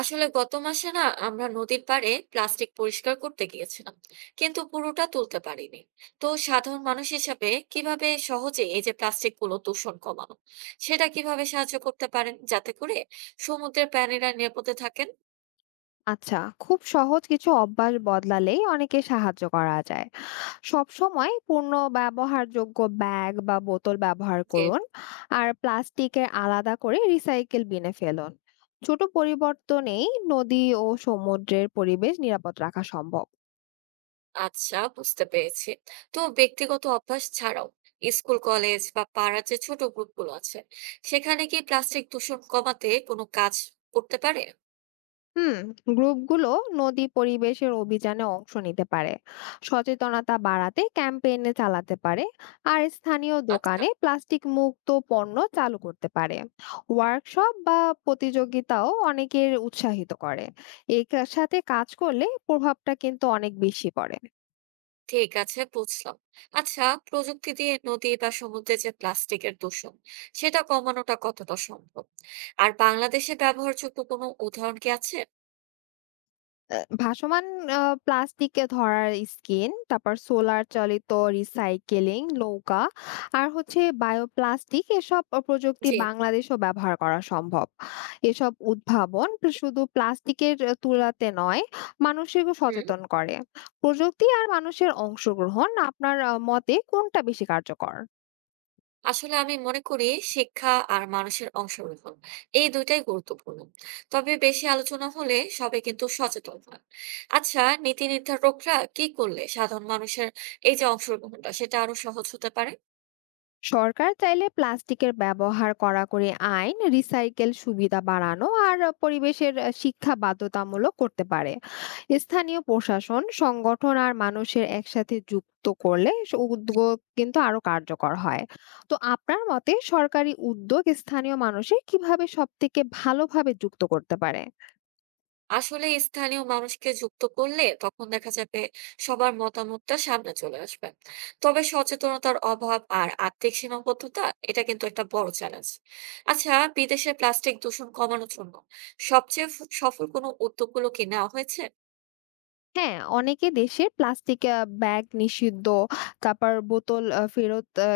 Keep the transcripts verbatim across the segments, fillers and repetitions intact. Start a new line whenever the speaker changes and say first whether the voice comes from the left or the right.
right: আসলে গত মাসে না, আমরা নদীর পাড়ে প্লাস্টিক পরিষ্কার করতে গিয়েছিলাম, কিন্তু পুরোটা তুলতে পারিনি। তো সাধারণ মানুষ হিসেবে কিভাবে সহজে এই যে প্লাস্টিক গুলো দূষণ কমানো, সেটা কিভাবে সাহায্য করতে পারেন যাতে করে সমুদ্রের প্রাণীরা নিরাপদে থাকেন?
left: আচ্ছা, খুব সহজ কিছু অভ্যাস বদলালেই অনেকে সাহায্য করা যায়। সব সময় পূর্ণ ব্যবহারযোগ্য ব্যাগ বা বোতল ব্যবহার
right: যে,
left: করুন। আর প্লাস্টিকের আলাদা করে রিসাইকেল বিনে ফেলুন। ছোট পরিবর্তনেই নদী ও সমুদ্রের পরিবেশ নিরাপদ রাখা সম্ভব।
right: আচ্ছা বুঝতে পেরেছি। তো ব্যক্তিগত অভ্যাস ছাড়াও স্কুল কলেজ বা পাড়ার যে ছোট গ্রুপ গুলো আছে, সেখানে কি প্লাস্টিক দূষণ কমাতে কোনো কাজ করতে পারে?
left: হুম, গ্রুপগুলো নদী পরিবেশের অভিযানে অংশ নিতে পারে, সচেতনতা বাড়াতে ক্যাম্পেইনে চালাতে পারে, আর স্থানীয়
right: আচ্ছা,
left: দোকানে প্লাস্টিক মুক্ত পণ্য চালু করতে পারে। ওয়ার্কশপ বা প্রতিযোগিতাও অনেকের উৎসাহিত করে। এর সাথে কাজ করলে প্রভাবটা কিন্তু অনেক বেশি পড়ে।
right: ঠিক আছে বুঝলাম। আচ্ছা, প্রযুক্তি দিয়ে নদী বা সমুদ্রে যে প্লাস্টিকের দূষণ, সেটা কমানোটা কতটা সম্ভব, আর বাংলাদেশে ব্যবহারযোগ্য কোনো উদাহরণ কি আছে?
left: অ্যা ভাসমান আ প্লাস্টিকে ধরার স্কিন, তারপর সোলার চালিত রিসাইকেলিং নৌকা, আর হচ্ছে বায়োপ্লাস্টিক, এসব অ প্রযুক্তি
right: যে,
left: বাংলাদেশেও ব্যবহার করা সম্ভব। এসব উদ্ভাবন প্লা শুধু প্লাস্টিকের অ তুলাতে নয়, মানুষকেও
right: হুম।
left: সচেতন করে। প্রযুক্তি আর মানুষের অংশগ্রহণ আপনার আ মতে কোনটা বেশি কার্যকর?
right: আসলে আমি মনে করি শিক্ষা আর মানুষের অংশগ্রহণ এই দুইটাই গুরুত্বপূর্ণ, তবে বেশি আলোচনা হলে সবাই কিন্তু সচেতন হয়। আচ্ছা, নীতি নির্ধারকরা কি করলে সাধারণ মানুষের এই যে অংশগ্রহণটা সেটা আরো সহজ হতে পারে?
left: সরকার চাইলে প্লাস্টিকের ব্যবহার কড়াকড়ি আইন, রিসাইকেল সুবিধা বাড়ানো, আর পরিবেশের আহ, শিক্ষা বাধ্যতামূলক করতে পারে। স্থানীয় প্রশাসন, সংগঠন আর মানুষের একসাথে যুক্ত করলে স- উদ্যোগ কিন্তু আরো কার্যকর হয়। তো আপনার মতে সরকারি উদ্যোগ স্থানীয় মানুষের কিভাবে সব থেকে ভালোভাবে যুক্ত করতে পারে?
right: আসলে স্থানীয় মানুষকে যুক্ত করলে তখন দেখা যাবে সবার মতামতটা সামনে চলে আসবে, তবে সচেতনতার অভাব আর আর্থিক সীমাবদ্ধতা এটা কিন্তু একটা বড় চ্যালেঞ্জ। আচ্ছা, বিদেশে প্লাস্টিক দূষণ কমানোর জন্য সবচেয়ে ফ- সফল কোনো উদ্যোগগুলো কি নেওয়া হয়েছে?
left: হ্যাঁ, অনেকে দেশে প্লাস্টিক আ ব্যাগ নিষিদ্ধ, তারপর বোতল আ ফেরত আ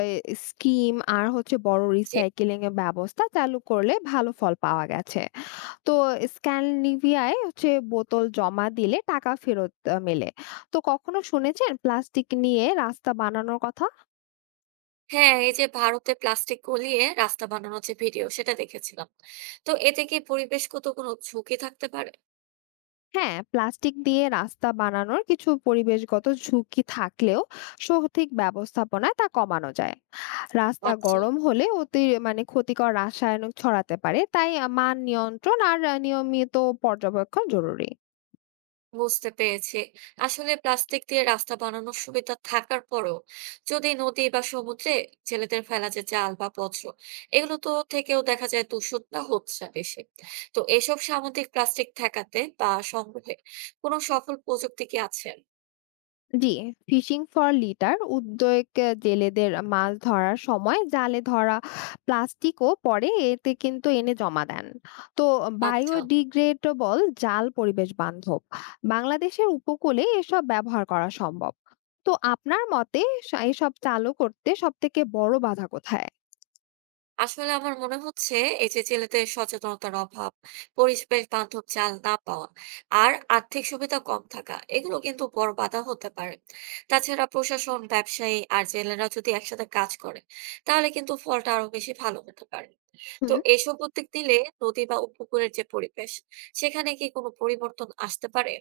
left: স্কিম, আর হচ্ছে বড়
right: যে,
left: রিসাইকেলিং এর ব্যবস্থা চালু করলে ভালো ফল পাওয়া গেছে। তো স্ক্যান্ডিনেভিয়ায় হচ্ছে বোতল জমা দিলে টাকা ফেরত আ মেলে। তো কখনো শুনেছেন প্লাস্টিক নিয়ে রাস্তা বানানোর কথা?
right: হ্যাঁ এই যে ভারতে প্লাস্টিক গলিয়ে রাস্তা বানানোর যে ভিডিও সেটা দেখেছিলাম। তো এতে কি পরিবেশগত কোনো ঝুঁকি থাকতে পারে?
left: হ্যাঁ, প্লাস্টিক দিয়ে রাস্তা বানানোর কিছু পরিবেশগত ঝুঁকি থাকলেও সঠিক ব্যবস্থাপনায় তা কমানো যায়। রাস্তা
right: আচ্ছা,
left: গরম হলে অতি মানে ক্ষতিকর রাসায়নিক ছড়াতে পারে, তাই মান নিয়ন্ত্রণ আর নিয়মিত পর্যবেক্ষণ জরুরি।
right: বুঝতে পেরেছি। আসলে প্লাস্টিক দিয়ে রাস্তা বানানোর সুবিধা থাকার পরেও যদি নদী বা সমুদ্রে জেলেদের ফেলা যে জাল বা বর্জ্য, এগুলো তো থেকেও দেখা যায় দূষণটা হচ্ছে বেশি। তো এসব সামুদ্রিক প্লাস্টিক ঠেকাতে বা সংগ্রহে কোনো সফল প্রযুক্তি কি আছে?
left: জি, ফিশিং ফর লিটার উদ্যোগ, আহ, জেলেদের মাছ ধরার সময় জালে ধরা প্লাস্টিকও পরে এতে কিন্তু এনে জমা দেন। তো
right: আচ্ছা।
left: বায়োডিগ্রেডেবল জাল পরিবেশ বান্ধব। বাংলাদেশের উপকূলে এসব ব্যবহার করা সম্ভব। তো আপনার মতে সা- এসব চালু করতে সব থেকে বড় বাধা কোথায়?
right: আসলে আমার মনে হচ্ছে এই যে জেলেদের সচেতনতার অভাব, পরিবেশ বান্ধব চাল না পাওয়া আর আর্থিক সুবিধা কম থাকা এগুলো কিন্তু বড় বাধা হতে পারে। তাছাড়া প্রশাসন, ব্যবসায়ী আর জেলেরা যদি একসাথে কাজ করে তাহলে কিন্তু ফলটা আরো বেশি ভালো হতে পারে। তো এইসব উদ্যোগ নিলে নদী বা উপকূলের যে পরিবেশ, সেখানে কি কোনো পরিবর্তন আসতে পারে?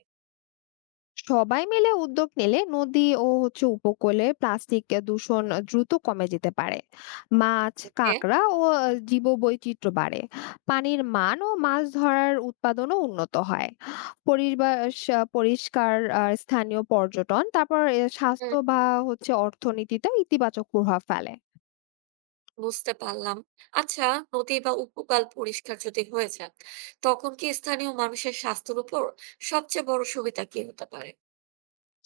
left: সবাই মিলে উদ্যোগ নিলে নদী ও হচ্ছে উপকূলে প্লাস্টিক দূষণ দ্রুত কমে যেতে পারে। মাছ, কাঁকড়া ও জীববৈচিত্র্য বাড়ে। পানির মান ও মাছ ধরার উৎপাদনও উন্নত হয়। পরিবেশ আহ, পরিষ্কার আর স্থানীয় পর্যটন, তারপর আহ,
right: হ্যাঁ,
left: স্বাস্থ্য বা হচ্ছে অর্থনীতিতে ইতিবাচক প্রভাব ফেলে।
right: বুঝতে পারলাম। আচ্ছা, নদী বা উপকূল পরিষ্কার যদি হয়ে যায়, তখন কি স্থানীয় মানুষের স্বাস্থ্যের উপর সবচেয়ে বড় সুবিধা কি হতে পারে?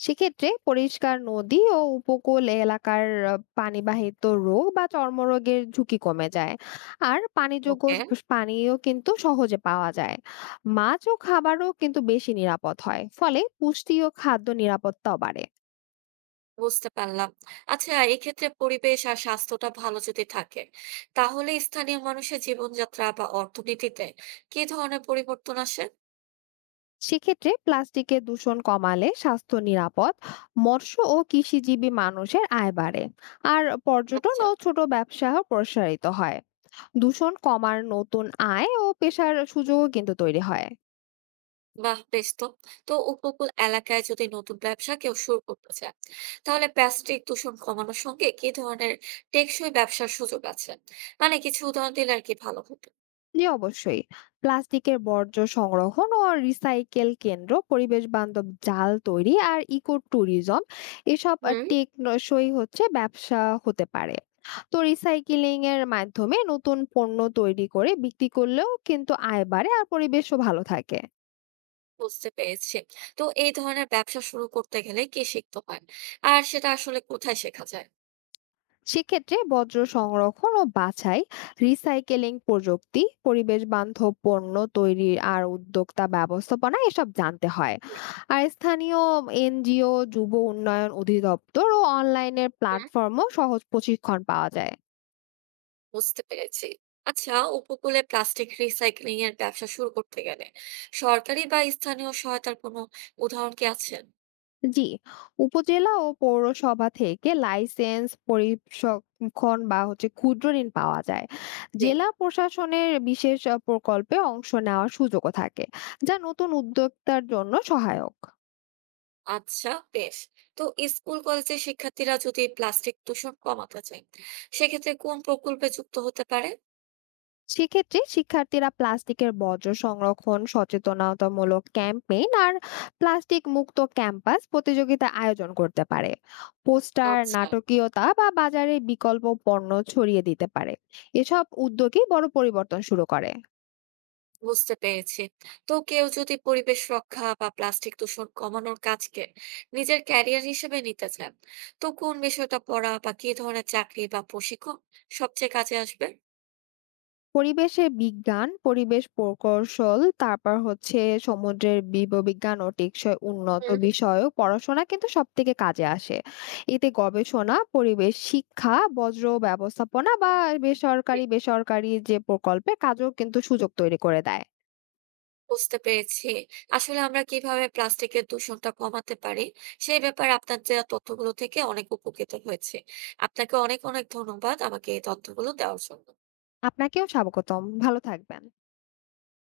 left: সেক্ষেত্রে পরিষ্কার নদী ও উপকূল এলাকার আহ, পানিবাহিত রোগ বা চর্মরোগের ঝুঁকি কমে যায়। আর পানিযোগ্য
right: ওকে,
left: স- পানীয় কিন্তু সহজে পাওয়া যায়। মাছ ও খাবারও কিন্তু বেশি নিরাপদ হয়, ফলে পুষ্টি ও খাদ্য নিরাপত্তাও বাড়ে।
right: বুঝতে পারলাম। আচ্ছা, এক্ষেত্রে পরিবেশ আর স্বাস্থ্যটা ভালো যদি থাকে, তাহলে স্থানীয় মানুষের জীবনযাত্রা বা অর্থনীতিতে কি ধরনের পরিবর্তন আসে?
left: সেক্ষেত্রে প্লাস্টিকের দূষণ কমালে স্বাস্থ্য নিরাপদ, মৎস্য ও কৃষিজীবী মানুষের আয় বাড়ে, আর পর্যটন
right: আচ্ছা।
left: ও ছোট ব্যবসাও প্রসারিত হয়। দূষণ কমার নতুন আয় ও পেশার সুযোগও কিন্তু তৈরি হয়।
right: বাহ! বেশ তো। তো উপকূল এলাকায় যদি নতুন ব্যবসা কেউ শুরু করতে চায়, তাহলে প্লাস্টিক দূষণ কমানোর সঙ্গে কি ধরনের টেকসই ব্যবসার সুযোগ আছে? মানে কিছু উদাহরণ দিলে আর কি ভালো হতো।
left: জি, অবশ্যই। প্লাস্টিকের বর্জ্য সংগ্রহণ ও রিসাইকেল কেন্দ্র, পরিবেশ বান্ধব জাল তৈরি, আর ইকো ট্যুরিজম, এসব আহ,
right: হুম,
left: টেকসই হচ্ছে ব্যবসা হতে পারে। তো রিসাইকেলিং এর মাধ্যমে নতুন পণ্য তৈরি করে বিক্রি করলেও কিন্তু আয় বাড়ে আর পরিবেশও ভালো থাকে।
right: বুঝতে পেরেছি। তো এই ধরনের ব্যবসা শুরু করতে গেলে কি শিখতে হয়? আর সেটা আসলে কোথায় শেখা যায়?
left: সেক্ষেত্রে বর্জ্য সংরক্ষণ ও বাছাই, রিসাইকেলিং প্রযুক্তি, পরিবেশ বান্ধব পণ্য তৈরির, আর উদ্যোক্তা ব্যবস্থাপনা, এসব জানতে হয়। আর স্থানীয় এনজিও, যুব উন্নয়ন অধিদপ্তর ও অনলাইনের
right: হুম,
left: প্ল্যাটফর্মও সহজ প্রশিক্ষণ পাওয়া যায়।
right: বুঝতে পেরেছি। আচ্ছা, উপকূলে প্লাস্টিক রিসাইক্লিং এর ব্যবসা শুরু করতে গেলে সরকারি বা স্থানীয় সহায়তার কোনো উদাহরণ কি আছে?
left: জি, উপজেলা ও পৌরসভা থেকে লাইসেন্স, পরিসক্ষণ বা হচ্ছে ক্ষুদ্র ঋণ পাওয়া যায়।
right: জি।
left: জেলা প্রশাসনের বিশেষ আহ, প্রকল্পে অংশ নেওয়ার সুযোগও থাকে, যা নতুন উদ্যোক্তার জন্য সহায়ক।
right: আচ্ছা, বেশ। তো স্কুল কলেজের শিক্ষার্থীরা যদি প্লাস্টিক দূষণ কমাতে চায় সেক্ষেত্রে কোন প্রকল্পে যুক্ত হতে পারে?
left: সেক্ষেত্রে শিক্ষার্থীরা প্লাস্টিকের বর্জ্য সংরক্ষণ, সচেতনতামূলক ক্যাম্পেইন, আর প্লাস্টিক মুক্ত ক্যাম্পাস প্রতিযোগিতা আয়োজন করতে পারে। পোস্টার,
right: আচ্ছা,
left: নাটকীয়তা বা বাজারে বিকল্প পণ্য ছড়িয়ে দিতে পারে। এসব উদ্যোগই বড় পরিবর্তন শুরু করে।
right: বুঝতে পেরেছি। তো কেউ যদি পরিবেশ রক্ষা বা প্লাস্টিক দূষণ কমানোর কাজকে নিজের ক্যারিয়ার হিসেবে নিতে চান, তো কোন বিষয়টা পড়া বা কি ধরনের চাকরি বা প্রশিক্ষণ সবচেয়ে কাজে আসবে?
left: পরিবেশে বিজ্ঞান, পরিবেশ প্রকৌশল, তারপর হচ্ছে সমুদ্রের জীববিজ্ঞান ও টেকসই উন্নত
right: হুম,
left: বিষয়ক পড়াশোনা কিন্তু সবথেকে কাজে আসে। এতে গবেষণা, পরিবেশ শিক্ষা, বজ্র ব্যবস্থাপনা বা বেসরকারি, বেসরকারি যে প্রকল্পে কাজেও কিন্তু সুযোগ তৈরি করে দেয়।
right: বুঝতে পেরেছি। আসলে আমরা কিভাবে প্লাস্টিকের দূষণটা কমাতে পারি, সেই ব্যাপারে আপনার দেয়া তথ্যগুলো থেকে অনেক উপকৃত হয়েছি। আপনাকে অনেক, অনেক ধন্যবাদ আমাকে এই তথ্যগুলো দেওয়ার জন্য।
left: আপনাকেও স্বাগতম। ভালো থাকবেন।